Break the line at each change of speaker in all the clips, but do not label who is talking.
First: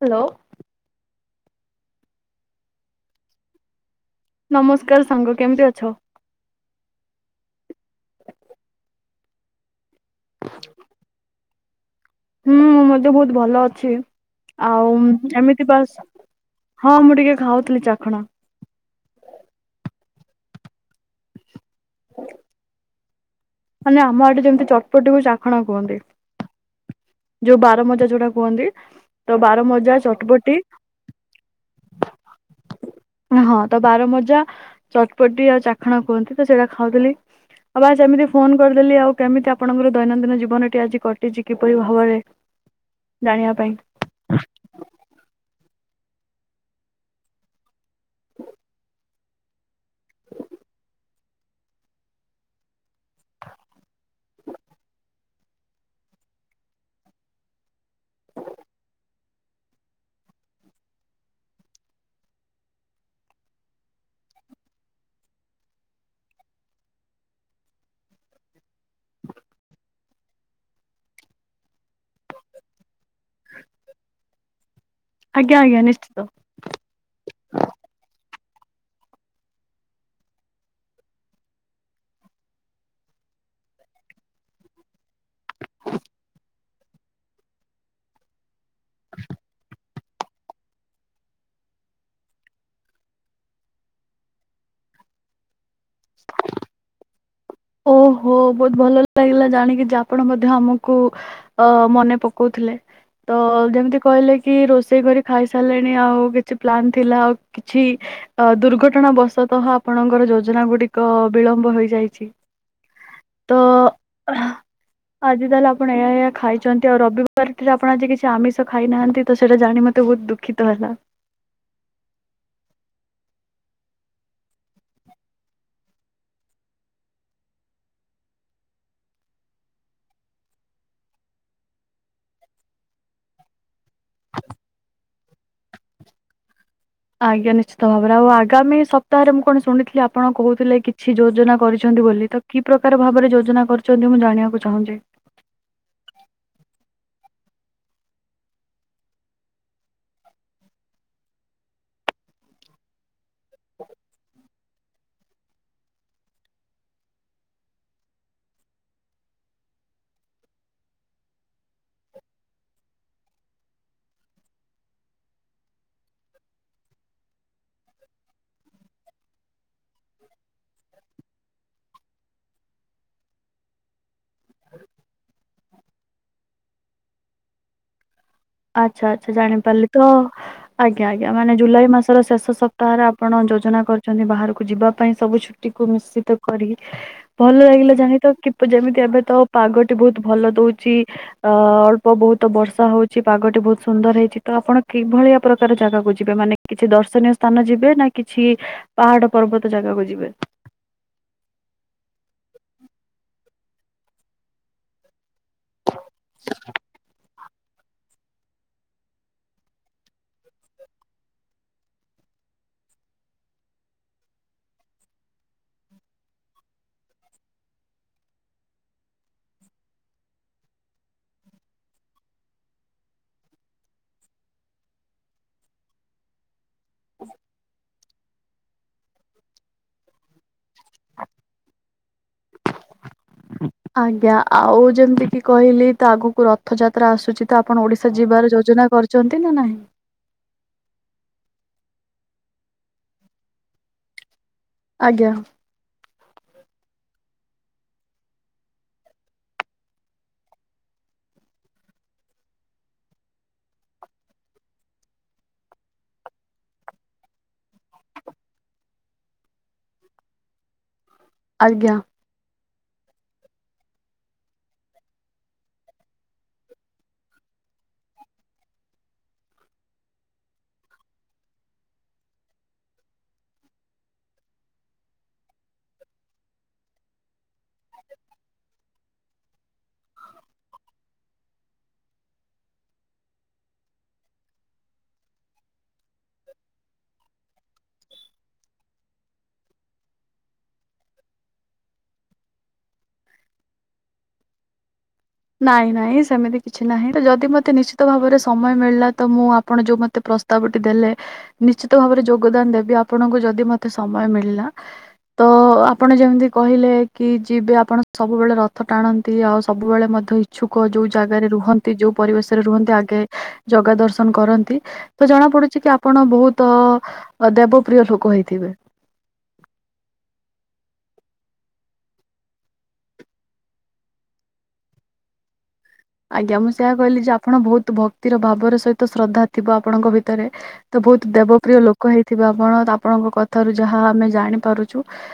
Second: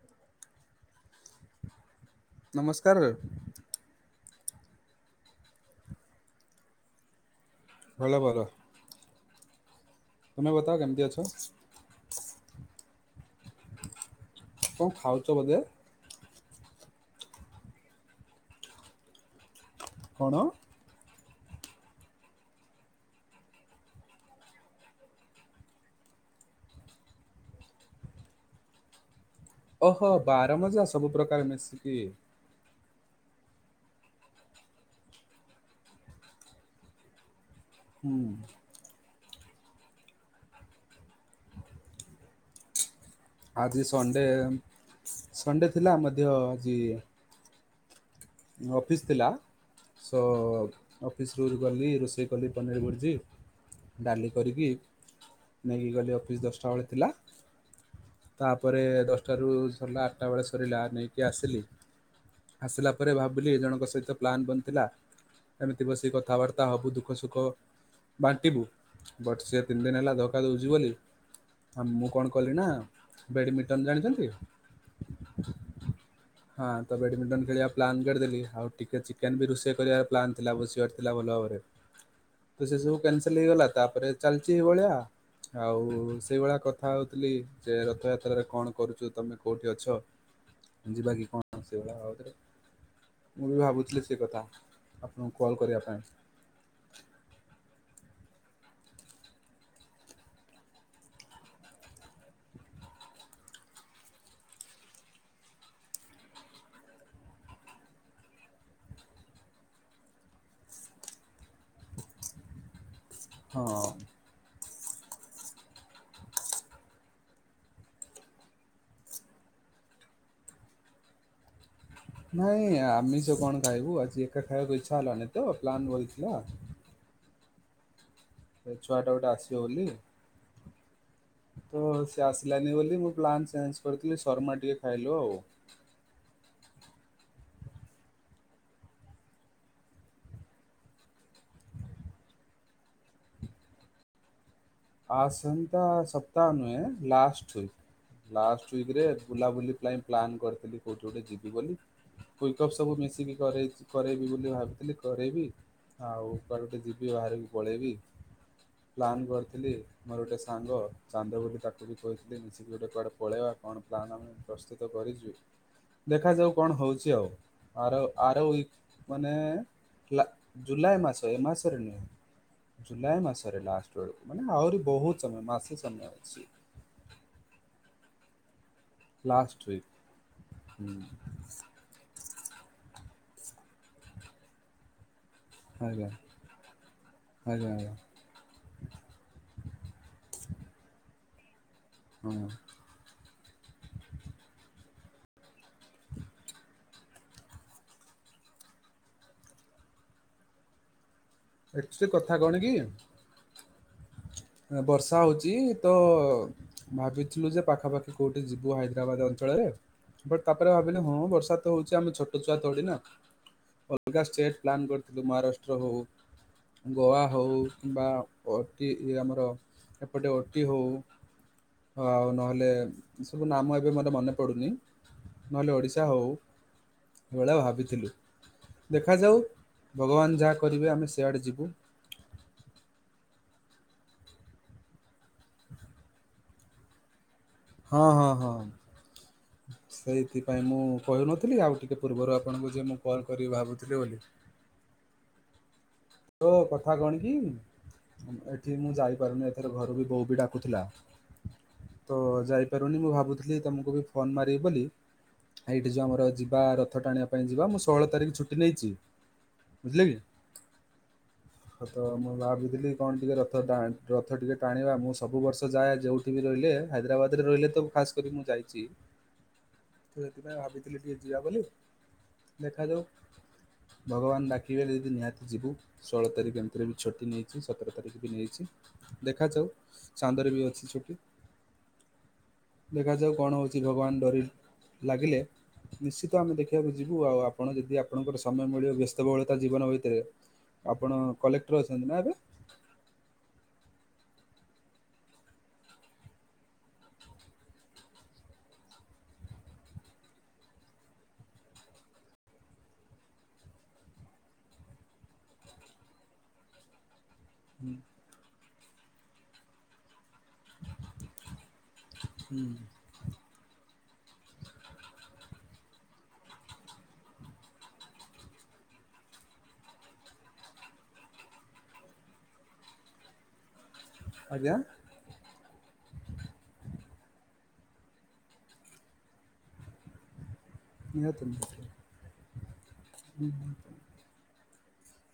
Hello?
ନମସ୍କାର।
ନମସ୍କାର ସାଙ୍ଗ କେମିତି ଅଛ?
ଭଲ ଭର। ତୁମେ ବତାଓ କେମତି ଅଛ?
ହୁଁ ମୁଁ ମଧ୍ୟ ବହୁତ ଭଲ ଅଛି
କଣ
ଆଉ
ଖାଉଛ ବୋଧେ
ଏମିତି ବାସ୍ ହଁ ମୁଁ ଟିକେ ଖାଉଥିଲି ଚାଖଣା।
କଣ?
[inaudible] ମାନେ ଆମ ଆଠେ ଯେମିତି ଚଟପଟିକୁ ଚାଖଣା କୁହନ୍ତି। ଯୋଉ ବାରମଜା ଯୋଉଟା କୁହନ୍ତି ତ ବାରମଜା
ଓହୋ
ଚଟପଟି
ବାରମଜା ସବୁ ପ୍ରକାର ମିଶିକି
ହଁ ତ ବାର ମଜା ଚଟପଟି ଆଉ ଚାଖଣ କୁହନ୍ତି ତ ସେଇଟା ଖାଉଥିଲି ଆଉ ବା
ହୁଁ
ସେମିତି କରିଦେଲି ଆଉ କେମିତି ଆପଣଙ୍କର ଦୈନନ୍ଦିନ ଜୀବନ ଟି ଆଜି କଟିଛି କିପରି ଭାବରେ ଜାଣିବା ପାଇଁ
ଆଜି ସଣ୍ଡେ ସଣ୍ଡେ ଥିଲା ମଧ୍ୟ ଆଜି ଅଫିସ୍ ଥିଲା ସୋ ଅଫିସ ରୁ ଗଲି ରୋଷେଇ କଲି ପନିର ଭୁଡ଼ ଡାଲି କରିକି ନେଇକି ଗଲି ଅଫିସ ଦଶଟା ବେଳେ ଥିଲା। ତାପରେ ଦଶ ସେଠୁ ସରିଲା ଆଠଟା ବେଳେ ସରିଲା ନେଇକି ଆସିଲି ଆସିଲା ଘରେ ଭାବିଲି ଏ ଜଣଙ୍କ ସହିତ ପ୍ଲାନ୍ ବନଥିଲା ଏମିତି ବସିକି କଥାବାର୍ତ୍ତା ହବୁ ଦୁଃଖ ସୁଖ ବାଣ୍ଟିବୁ ବଟ୍ ସେ ତିନି ଦିନ ହେଲା ଧକା ଦଉଛି ବୋଲି ହଁ ମୁଁ କଣ କଲି ନା ବେଡମିଣ୍ଟନ ଜାଣିଛନ୍ତି?
ଆଜ୍ଞା ଆଜ୍ଞା ନିଶ୍ଚିତ।
ହଁ ତ ବ୍ୟାଡମିଣ୍ଟନ ଖେଳିବା ପ୍ଲାନ୍ କରିଦେଲି ଆଉ ଟିକେ ଚିକେନ ବି ରୋଷେଇ କରିବାର ପ୍ଲାନ୍ ଥିଲା ବସିବାର ଥିଲା ଭଲ ଭାବରେ।
ହ [inaudible]
ତ ସେ ସବୁ କ୍ୟାନସଲ ହେଇଗଲା ତାପରେ ଚାଲିଛି ଏଇ ଭଳିଆ ଆଉ ସେଇଭଳିଆ କଥା ହଉଥିଲି ଯେ ରଥଯାତ୍ରାରେ କଣ କରୁଛୁ ତମେ କେଉଠି ଅଛ ଯିବା କି କଣ ସେଭ ଲିଆ ଆଉଥରେ ମୁଁ ବି ଭାବୁଥିଲି ସେ କଥା ଆପଣଙ୍କୁ କଲ୍ କରିବା ପାଇଁ।
ଓହୋ ବହୁତ ଭଲ ଲାଗିଲା ଜାଣିକି ଯେ ଆପଣ ମଧ୍ୟ ଆମକୁ ଅ ମନେ ପକଉଥିଲେ। ତ ଯେମିତି କହିଲେ କି ରୋଷେଇ କରି ଖାଇସାରିଲେଣି ଆଉ କିଛି ପ୍ଲାନ୍ ଥିଲା ଆଉ କିଛି ଅ ଦୁର୍ଘଟଣା ବଶତଃ ଆପଣଙ୍କର ଯୋଜନା ଗୁଡିକ ବିଳମ୍ବ ହୋଇଯାଇଛି।
ହଁ।
ଓ ହା। ଆଜି ତାହେଲେ ଆପଣ ଏହା ଏହାଆ ଖାଇଛନ୍ତି, ଆଉ ରବିବାର ରେ ଆପଣ ଆଜି କିଛି ଆମିଷ ଖାଇନାହାନ୍ତି, ତ ସେଇଟା ଜାଣି ମୋତେ ବହୁତ ଦୁଃଖ ଖିତ ହେଲା।
ନାଇଁ ଆମିଷ କଣ ଖାଇବୁ ଆଜି ଏକା ଖାଇବାକୁ ଇଚ୍ଛା ହେଲାନି ତ ପ୍ଲାନ୍ ରହିଥିଲା। ସେଭ୍ଛୁଆ ଟା ଗୋଟେ ଆସିବ ବୋଲି। ତ ସେ ଆସିଲାନି ବୋଲି ମୁଁ ପ୍ଲାନ୍ ଚେଞ୍ଜ କରିଥିଲି ଶର୍ମା ଟିକେ ଖାଇଲୁ ଆଉ।
ଆଜ୍ଞା ନିଶ୍ଚିତ ଭାବରେ ଆଉ ଆଗାମୀ ସପ୍ତାହରେ ମୁଁ କଣ ଶୁଣିଥିଲି ଆପଣ କହୁଥିଲେ କିଛି ଯୋଜନା କରିଛନ୍ତି ବୋଲି ତ କି ପ୍ରକାର ଭାବରେ ଯୋଜନା କରିଛନ୍ତି ମୁଁ ଜାଣିବାକୁ ଚାହୁଁଛି?
ଆସନ୍ତା ସପ୍ତାହ ନୁହେଁ ଲାଷ୍ଟ ଉଇକ୍। ଲାଷ୍ଟ ୱିକରେ ବୁଲାବୁଲି ପାଇଁ ପ୍ଲାନ୍ କରିଥିଲି କେଉଁଠି ଗୋଟେ ଯିବି ବୋଲି। କୁଇକଅପ୍ ସବୁ ମିଶିକି କରେ କରେଇବି ବୋଲି ଭାବିଥିଲି କରେଇବି। ଆଉ କୁଆଡେ ଗଟେ ଯିବି ବାହାରକୁ ପଳେଇବି ପ୍ଲାନ୍ କରି ଥିଲି। ମୋର ଗୋଟେ ସାଙ୍ଗ ଚାନ୍ଦ ବୋଲି ତାକୁ ବି କହିଥିଲି ମି ଶିକି ଗୋଟେ କୁଆଡେ ପଳେଇବା କଣ ପ୍ଲାନ୍ ଆମେ ପ୍ରସ୍ତୁତ କରିଛୁ, ଦେଖାଯାଉ କଣ ହଉଛି ଆଉ? ଆର ଆର ଉଇକ ମାନେ ଲା ଜୁଲାଇ ମାସ ଏ ମାସରେ ନୁହଁ। ଜୁଲାଇ ମାସରେ ଲାଷ୍ଟକୁ ମାନେ ଆହୁରି ବହୁତ ସମୟ ମାସେ ସମୟ ଅଛି।
ଆଚ୍ଛା ଆଚ୍ଛା ଜାଣି
ଲାଷ୍ଟ
ପାରିଲି
ୱିକ୍
ତ
ହୁଁ
ଆଜ୍ଞା ଆଜ୍ଞା। ମାନେ ଜୁଲାଇ ମାସର ଶେଷ ସପ୍ତାହରେ ଆପଣ ଯୋଜନା କରିଛନ୍ତି ବାହାରକୁ ଯିବା ପାଇଁ ସବୁ ଛୁଟି କୁ
ଆଜ୍ଞା
ମିଶିତ କରି ଭଲ
ଆଜ୍ଞା ଆଜ୍ଞା
ଲାଗିଲା ଜାଣି ତ ଯେମିତି ଏବେ ତ ପାଗଟି ବହୁତ ଭଲ ଦଉଛି ଅ ଅଳ୍ପ
ହଁ
ବହୁତ ବର୍ଷା ହଉ ପାଗଟି ବହୁତ ସୁନ୍ଦର ହେଇଛି ତ ଆପଣ କିଭଳିଆ ପ୍ରକାର ଜାଗା କୁ ଯିବେ ମାନେ କିଛି ଦର୍ଶନୀୟ ସ୍ଥାନ ଯିବେ ନା କିଛି ପାହାଡ ପର୍ବତ ଜାଗାକୁ ଯିବେ?
ଏକ୍ଚୁଆଲି ସେ କଥା କଣ କି ବର୍ଷା ହଉଚି ତ ଭାବିଥିଲୁ ଯେ ପାଖାପାଖି କୋଉଠି ଯିବୁ ହାଇଦ୍ରାବାଦ ଅଞ୍ଚଳରେ? ବଟ ତାପରେ ଭାବିଲେ ହଁ ବର୍ଷା ତ ହଉଛି ଆମେ ଛୋଟଛୁଆ ଥୋଡି ନା ଅଲଗା ଷ୍ଟେଟ୍ ପ୍ଲାନ୍ କରିଥିଲୁ ମହାରାଷ୍ଟ୍ର ହୋଉ। ଗୋଆ ହଉ କିମ୍ବା ଅତି ଇଏ ଆମର ଏପଟେ ଓଟି ହୋଉ। ହଁ ଆଉ ନହେଲେ ସବୁ ନାମ ଏବେ ମୋତେ ମନେ ପଡ଼ୁନି ନହେଲେ ଓଡ଼ିଶା ହଉ। ସେ ଭଳିଆ ଭାବିଥିଲୁ, ଦେଖାଯାଉ ଭଗବାନ ଯାହା କରିବେ ଆମେ ସେଆଡ଼େ ଯିବୁ।
ଆଜ୍ଞା ଆଉ ଯେମିତି କି କହିଲି ତ ଆଗକୁ ରଥଯାତ୍ରା ଆସୁଛି। ତ ଆପଣ
ହଁ
ଓଡିଶା
ହଁ
ଯିବାର
ହଁ
ଯୋଜନା କରିଛନ୍ତି ନା ନାହିଁ?
ସେଇଥିପାଇଁ ମୁଁ କହିହୁନଥିଲି ଆଉ ଟିକଏ ପୂର୍ବରୁ ଆପଣଙ୍କୁ ଯେ ମୁଁ କଲ୍ କରିକି ଭାବୁଥିଲି ବୋଲି।
ଆଜ୍ଞା।
ତ କଥା କଣ କି? ଏଠି ମୁଁ ଯାଇପାରୁନି ଏଥର ଘରୁ ବି ବୋଉ ବି ଡାକୁଥିଲା। ତ ଯାଇପାରୁନି ମୁଁ ଭାବୁଥିଲି ତମକୁ ବି ଫୋନ ମାରିବି ବୋଲି। ଏଇଠି ଯିବ ଆମର ଯିବା ରଥ ଟାଣିବା ପାଇଁ ଯିବା ମୁଁ ଷୋହଳ ତାରିଖ ଛୁଟି ନେଇଛି। ବୁଝିଲେ କି?
ଆଜ୍ଞା।
ସତ ମୁ ଭାବି ଥିଲି। କଣ ଟିକେ ରଥ ଟ ରଥ ଟିକେ ଟାଣିବା ମୁଁ ସବୁ ବର୍ଷ ଯାଏ ଯୋଉଠି ବି ରହିଲେ ହାଇଦ୍ରାବାଦରେ ରହିଲେ ତ ଖାସ୍ କରି ମୁଁ ଯାଇଛି। ତ ସେଥିପାଇଁ ଭାବିଥିଲି ଟିକେ ଯିବା ବୋଲି ଦେଖାଯାଉ ଭଗବାନ ଡ଼ାକିବେ ଯିଦି ନିହାତି ଯିବୁ। ଷୋହଳ ତାରିଖ ଏମିତିରେ ବି ଛୁଟି ନେଇଚି ସତର ତାରିଖ ବି ନେଇଚି। ଦେଖାଯାଉ ଚାନ୍ଦର ବି ଅଛି ଛୁଟି। ଦେଖାଯାଉ କଣ ହଉଚି ଭଗବାନ ଡୋରି ଲାଗିଲେ ନିଶ୍ଚିତ ଆମେ ଦେଖିବାକୁ ଯିବୁ ଆଉ ଆପଣ ଯଦି ଆପଣଙ୍କର ସମୟ ମିଳିବ ବ୍ୟସ୍ତବହୁଳତା ଜୀବନ ଭିତରେ ଆପଣ କଲେକ୍ଟର ଅଛନ୍ତି ନା ଏବେ?
ନାଇଁ ନାଇଁ ସେମିତି କିଛି ନାହିଁ ତ ଯଦି ମୋତେ ନିଶ୍ଚିତ ଭାବରେ ସମୟ ମିଳିଲା ତ ମୁଁ ଆପଣ ଯୋଉ ମତେ ପ୍ର ସ୍ତାବଟି ଦେଲେ ନିଶ୍ଚିତ ଭାବରେ ଯୋଗଦାନ ଦେବି ଆପଣଙ୍କୁ ଯଦି ମତେ ସମୟ ମିଳିଲା ତ ଆପଣ ଯେମିତି କହିଲେ କି ଯିବେ ଆପଣ ସବୁବେଳେ ରଥ ଟାଣନ୍ତି ଆଉ ସବୁବେଳେ ମ ଛୁକ ଯୋଉ ଜାଗାରେ ରୁହନ୍ତି ଯୋଉ ପରିବେଶରେ ରୁହନ୍ତି ଆଗେ ଜଗା ଦର୍ଶନ କରନ୍ତି ତ ଜଣା ପଡୁଚି କି ଆପଣ ବହୁତ ଅ ଦେବପ୍ରିୟ ଲୋକ ହେଇଥିବେ।
ଆଜ୍ଞା।
ଆଜ୍ଞା ମୁଁ ସେଇଆ କହିଲି ଯେ ଆପଣ ବହୁତୁ ଭକ୍ତିର ଭାବର ସହିତ ଶ୍ରଦ୍ଧା ଥିବ ଆପଣଙ୍କ ଭିତରେ। ତ ବହୁତୁ
ନିହାତି ନିହାତି
ଦେବପ୍ରିୟ ଲୋକ ହେଇଥିବେ ଆପଣ ଆପଣଙ୍କ କଥାରୁ ଯାହା ଆମେ ଜାଣିପାରୁ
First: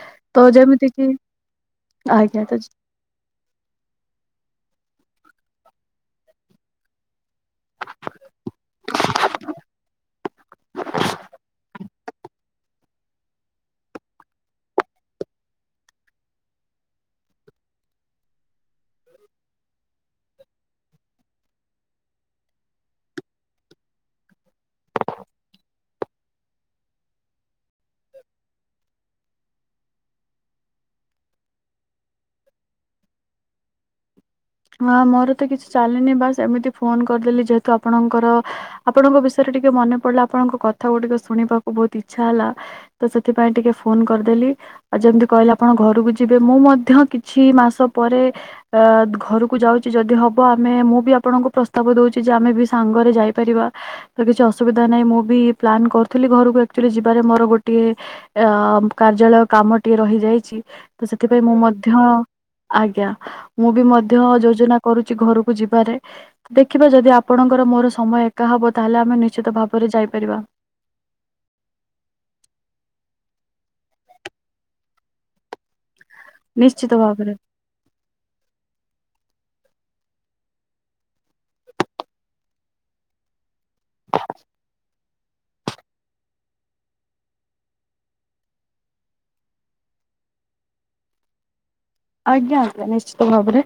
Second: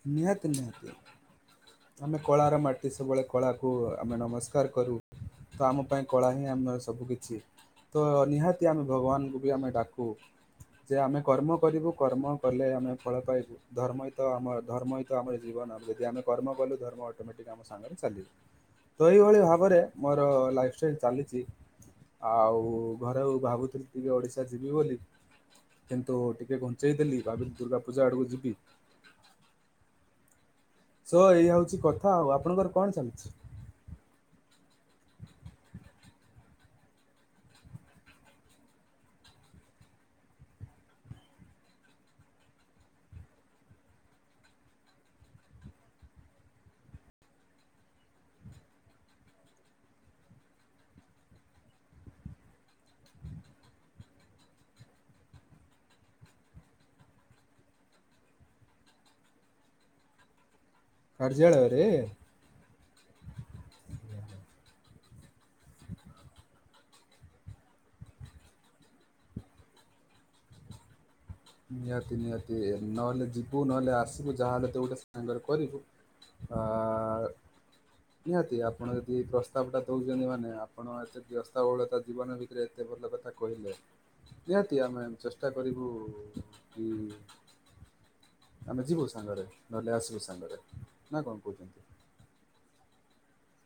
ନିହାତି ନିହାତି ଆମେ
ଆଜ୍ଞା ତ
କଳାର ମା ଟି ସବୁବେଳେ କଳାକୁ ଆମେ ନମସ୍କାର କରୁ ତ ଆମ ପାଇଁ କଳା ହିଁ ଆମର ସବୁ କିଛି। ତ ନିହାତି ଆମେ ଭଗବାନଙ୍କୁ ବି ଆମେ ଡାକୁ ଯେ ଆମେ କର୍ମ କରିବୁ କର୍ମ କଲେ ଆମେ ଫଳ ପାଇବୁ। ଧର୍ମ ହି ତ ଆମ ଧର୍ମ ହି ତ ଆମର ଜୀବନ ଯଦି ଆମେ କର୍ମ କଲୁ ଧର୍ମ ଅଟୋମେଟିକ୍ ଆମ ସାଙ୍ଗରେ ଚାଲିବ। ତ ଏଇଭଳି ଭାବରେ ମୋର ଲାଇଫ୍ ଷ୍ଟାଇଲ ଚାଲିଚି। ଆଉ ଘରେ ଭାବୁଥିଲି ଟିକେ ଓଡିଶା ଯିବି ବୋଲି। କିନ୍ତୁ ଟିକେ ଘୁଞ୍ଚେଇ ଦେଲି ଭାବିଲି ଦୁର୍ଗା ପୂଜା ଆଡକୁ ଯିବି। ଶୋ ଏଇଆ ହଉଚି କଥା ଆଉ ଆପଣଙ୍କର କଣ ଚାଲିଚି?
ହଁ ମୋର ତ କିଛି ଚାଲିନି ବାସ୍ ଏମିତି ଫୋନ୍ କରିଦେଲି ଯେହେତୁ ଆପଣଙ୍କର ଆପଣଙ୍କ ବିଷୟରେ ଟିକେ ମନେ ପଡିଲା ଆପଣଙ୍କ କଥା ଗୁଡିକ ଶୁଣିବାକୁ ବହୁତ ଇଚ୍ଛା ହେଲା ତ ସେଥିପାଇଁ ଟିକେ ଫୋନ୍ କରିଦେଲି। ଆଉ ଯେମିତି କହିଲେ ଆପଣ ଘରୁକୁ ଯିବେ ମୁଁ ମଧ୍ୟ କିଛି ମାସ ପରେ ଅ ଘରୁକୁ ଯାଉଚି ଯଦି ହବ ଆମେ ମୁଁ ବି ଆପଣଙ୍କୁ ପ୍ରସ୍ତାବ ଦଉଚି ଯେ ଆମେ ବି ସାଙ୍ଗରେ ଯାଇପାରିବା। ତ କିଛି ଅସୁବିଧା ନାହିଁ ମୁଁ ବି ପ୍ଲାନ୍ କରୁଥିଲି ଘରୁକୁ ଆକଚୁଲି ଯିବାରେ ମୋର ଗୋଟିଏ ଅ କାର୍ଯ୍ୟାଳୟ କାମ ଟିଏ ରହିଯାଇଚି ତ ସେଥିପାଇଁ ମୁଁ ମଧ୍ୟ
କାର୍ଯ୍ୟାଳୟରେ?
ଆଜ୍ଞା ମୁଁ ବି ମଧ୍ୟ ଯୋଜନା କରୁଚି ଘରୁକୁ ଯିବାରେ ଦେଖିବା ଯଦି ଆ ଆପଣଙ୍କର ମୋର ସମୟ ଏକା ହବ ତାହେଲେ ଆମେ ନିଶ୍ଚିତ ଭାବରେ ଯାଇପାରିବା।
ନିହାତି ନିହାତି ନହେଲେ ଯିବୁ ନହେଲେ ଆସିବୁ ଯାହାହେଲେ ତ ଗୋଟେ ସାଙ୍ଗରେ କରିବୁ। ଆ
ନିଶ୍ଚିତ ଭାବରେ
ନିହାତି ଆପଣ ଯଦି ପ୍ରସ୍ତାବ ଟା ଦଉଚନ୍ତି ମାନେ ଆପଣ ଏତେ ବ୍ୟସ୍ତ ବହୁଳତା ଜୀବନ ଭି ତିରେ ଏତେ ଭଲ କଥା କହିଲେ ନିହାତି ଆମେ ଚେଷ୍ଟା କରିବୁ [unintelligible] ଆମେ ଯିବୁ ସାଙ୍ଗରେ ନହେଲେ ଆସିବୁ ସାଙ୍ଗରେ ନା କଣ କଉଚନ୍ତି?
ଆଜ୍ଞା ଆଜ୍ଞା ନିଶ୍ଚିତ ଭାବରେ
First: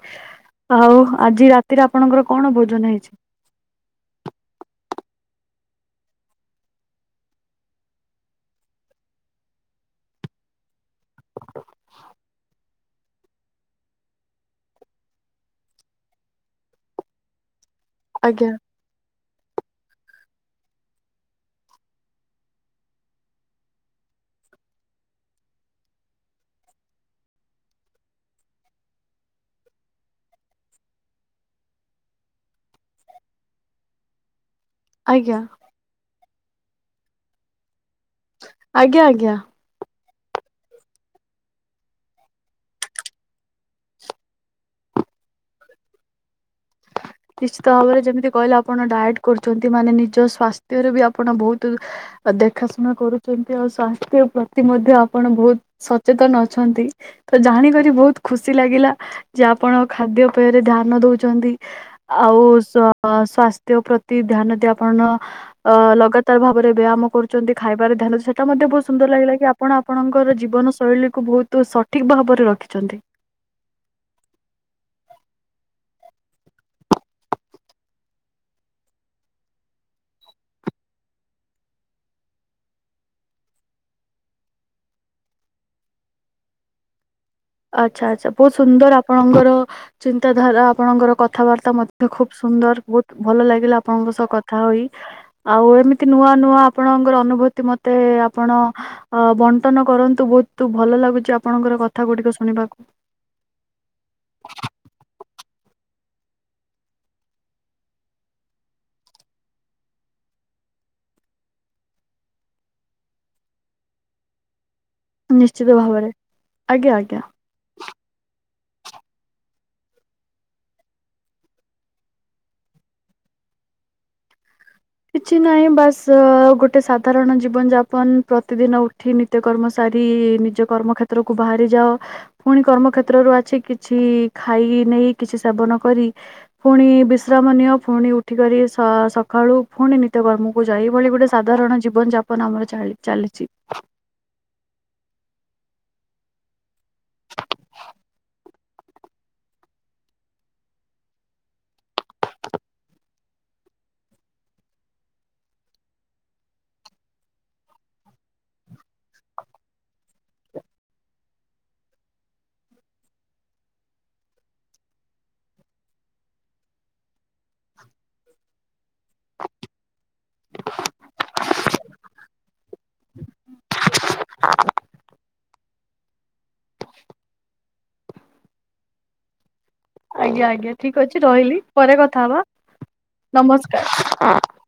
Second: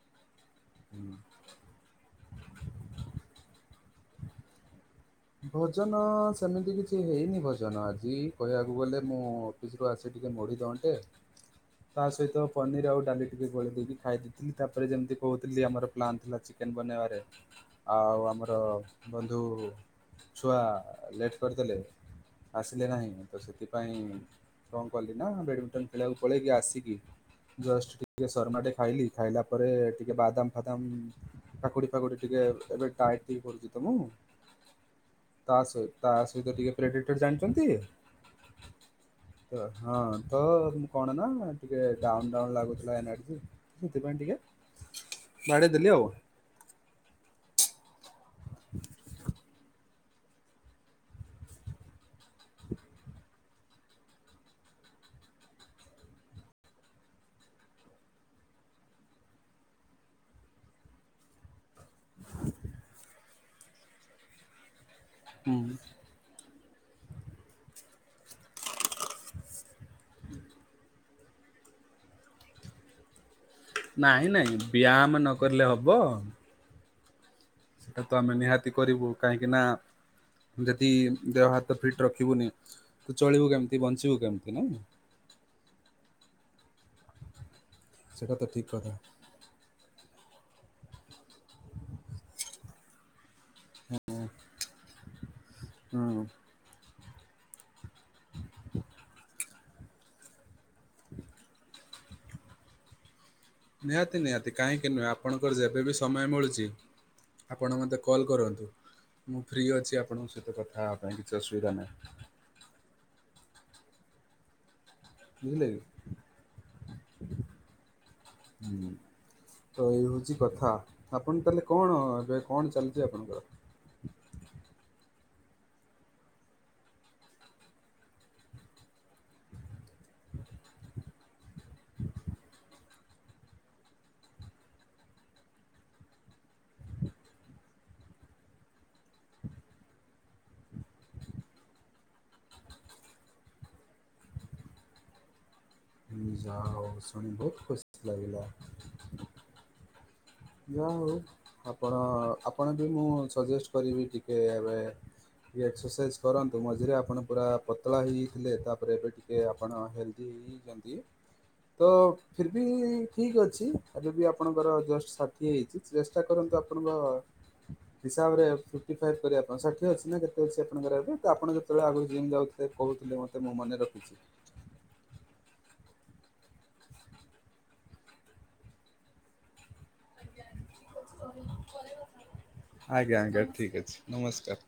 ଆଉ ଆଜି ରାତିରେ ଆପଣଙ୍କର କଣ ଭୋଜନ ହେଇଛି?
ଭୋଜନ ସେମିତି କିଛି ହେଇନି ଭୋଜନ ଆଜି କହିବାକୁ ଗଲେ ମୁଁ ଅଫିସ ରୁ ଆସେ ଟିକି ମୋଡ଼ି ଦିଅନ୍ତେ। ତା ସହିତ ପନିର ଆଉ ଡାଲି ଟିକେ ଗୋଳେଇ ଦେଇକି ଖାଇ ଦେଇଥିଲି ତାପରେ ଯେମିତି କଉଥିଲି ଆମର ପ୍ଲାନ୍ ଥିଲା ଚି କେନ ବାନେଇବାରେ
[inaudible]
ଆଉ
ଆଜ୍ଞା
ଆମର ବନ୍ଧୁ ଛୁଆ ଲେଟ୍ କରିଦେଲେ। ଆସିଲେ ନାହିଁ ତ ସେଥିପାଇଁ କଣ କଲି ନା ବ୍ୟାଡମିଣ୍ଟନ ଖେଳିବାକୁ ପଳେଇକି ଆସିକି ଜଷ୍ଟ ଟିକେ ସର୍ମାଟେ ଖାଇଲି ଖାଇଲା ପରେ ଟିକେ ବାଦାମ ଫାଦାମ କାକୁଡି ଫାକୁଡି ଟିକେ ଏବେ ଡାଏଟ ଟିକେ କରୁଚି ତ ମୁଁ।
ଆଜ୍ଞା।
ଆସେ ତା ସହିତ ଟିକେ ପ୍ରେଡ଼ିକ୍ଟର ଜାଣିଚନ୍ତି।
ଆଜ୍ଞା ଆଜ୍ଞା।
ତ ହଁ ତ କଣ ନା ଟିକେ ଡାଉନ୍ ଡାଉନ୍ ଲାଗୁଥିଲା [unintelligible] ସେଥିପାଇଁ ଟିକେ ବାଡେଇ ଦେଲି ଆଉ।
ନିଶ୍ଚିତ ଭାବରେ ଯେମିତି କହିଲେ ଆପଣ ଡାଏଟ୍ କରୁଚନ୍ତି ମାନେ ନିଜ ସ୍ୱାସ୍ଥ୍ୟର ବି ଆପଣ ବୋହୁତୁ ଆ ଦେଖାଶୁଣା କରୁଛନ୍ତି ଆଉ ସ୍ୱାସ୍ଥ୍ୟ ପ୍ରତି ମଧ୍ୟ ଆପଣ ବୋହୁତ ସଚେତନ ଅଛନ୍ତି ତ ଜାଣିକରି ବୋହୁତ ଖୁସି ଲାଗିଲା। ଯେ ଆପଣ ଖାଦ୍ୟ ପେୟରେ ଧ୍ୟାନ ଦୋଉଚନ୍ତି। ଆଉ ସ୍ଵା ସ୍ଵାସ୍ଥ୍ୟ ପ୍ରତି ଧ୍ୟାନ ଦେ ଆପଣ
ହୁଁ
ଅ ଲଗା [unintelligible] ଭାବରେ ବ୍ୟାୟାମ କରୁଚନ୍ତି ଖାଇବାରେ ଧ୍ୟାନ ସେଟା ମଧ୍ୟ ବୋହୁତ ସୁନ୍ଦର ଲାଗିଲା କି ଆପଣ ଆପଣଙ୍କର ଜୀବଶୈଳୀକୁ ବୋହୁ ତୁ ସଠିକ ଭାବରେ ରଖିଛନ୍ତି।
ନାହିଁ ନାଇଁ ବ୍ୟାୟାମ ନକରିଲେ ହବ। ସେଟା ତ ଆମେ ନିହାତି କରିବୁ କାହିଁକି ନା। ଯଦି ଦେହ ହାତ ଫିଟ୍ ରଖିବୁନି ତ ଚଳିବୁ କେମିତି ବଞ୍ଚିବୁ କେମିତି ନାଇଁ। [inaudible]
ଆଚ୍ଛା ଆଚ୍ଛା
ସେଟା ତ
ବୋହୁତ
ଠିକ କଥା।
ସୁନ୍ଦର ଆପଣଙ୍କର ଚିନ୍ତାଧାରା ଆପଣଙ୍କର କଥାବାର୍ତ୍ତା ମଧ୍ୟ ଖୁବ ସୁନ୍ଦର ବୋହୁତ ଭଲ ଲାଗିଲା ଆପଣଙ୍କ ସହ କଥା ହୋଇ। ଆଉ ଏମିତି
ହୁଁ
ନୂଆ ନୂଆ ଆପଣଙ୍କର ଅନୁଭୂତି ମତେ ଆପଣ ଅ ବଣ୍ଟନ କରନ୍ତୁ ବୋହୁତୁ ଭଲ ଲାଗୁଚି ଆପଣଙ୍କର କଥା ଗୁଡିକ ଶୁଣିବାକୁ।
ନିହାତି ନିହାତି କାହିଁକି ନୁହେଁ ଆପଣଙ୍କର ଯେବେବି ସମୟ ମିଳୁଚି ଆପଣ ମତେ କଲ୍ କରନ୍ତୁ। ମୁଁ ଫ୍ରି ଅଛି ଆପଣଙ୍କ ସହିତ କଥା ହବା ପାଇଁ କିଛି ଅସୁବିଧା ନାହିଁ। ବୁଝିଲେ
ନିଶ୍ଚିତ ଭାବରେ ଆଜ୍ଞା ଆଜ୍ଞା।
ହୁଁ। ତ ଏଇ ହୋଉଚି କଥା ଆପଣ ତାହେଲେ କଣ ଏବେ କଣ ଚାଲିଚି ଆପଣଙ୍କର।
କିଛି ନାହିଁ ବାସ୍ ଗୋଟେ ସାଧାରଣ ଜୀବନ ଯାପ ପନ୍ ପ୍ରତିଦିନ ଉଠି ନିତ୍ୟ କର୍ମ ସାରି ନିଜ କର୍ମକ୍ଷେତ୍ରକୁ ବାହାରିଯାଅ। ପୁଣି କର୍ମକ୍ଷେତ୍ରରୁ ଆଛି କି ଛି ଖାଇ ନେଇ କିଛି ସେବନ କରି ଫୁଣି ବିଶ୍ରାମ ନିଅ ଫୁଣି ଉ ଠି କରି ସ ସଖାଳୁ ଫୁଣି ନିତ୍ୟକର୍ମକୁ ଯା ଏଇଭଳି ଗୋଟେ ସାଧାରଣ ଜୀବନ ଯାପନ ଆମର ଚାଳି ଚାଲିଚି।
ହୁଁ ଯା ହୋଉ ଶୁଣି ବୋହୁତ ଖୁସି ଲାଗିଲା। ଯାହା ହୋଉ ଆପଣ ଆପଣ ବି ମୁଁ ସଜେଷ୍ଟ କରିବି ଟିକେ ଏବେ ଟିକେ ଏକ୍ସରସାଇଜ୍ କରନ୍ତୁ ମଝିରେ ଆପଣ ପୁରା ପତଳା ହେଇଯାଇଥିଲେ ତାପରେ ଏବେ ଟିକେ ଆପଣ ହେଲ୍ଦୀ [unintelligible] ତ ଫିର୍ ବି ଠିକ ଅଛି ଆଉ ଯଦି ଆପଣଙ୍କର ଜଷ୍ଟ ସା [unintelligible] ହେଇଚି ଚେଷ୍ଟା କରନ୍ତୁ ଆପଣଙ୍କ ହିସାବରେ [unintelligible] ଷାଠିଏ ଅଛି ନା କେତେ ଅଛି ଆପଣଙ୍କର ଏବେ ତ ଆପଣ ଯେତୋବୋଳେ ଆଗୁରୁ ଜିମ୍ ଯାଉଥିଲେ କୋହୁଥୁଲେ ମତେ ମୁଁ ମନେ ରଖିଛି।
ଆଜ୍ଞା ଆଜ୍ଞା ଠିକ ଅଛି ରହିଲି ପରେ କଥା ହବା
ଆଜ୍ଞା ଆଜ୍ଞା ଠିକ୍ ଅଛି
ନମସ୍କାର।
ନମସ୍କାର।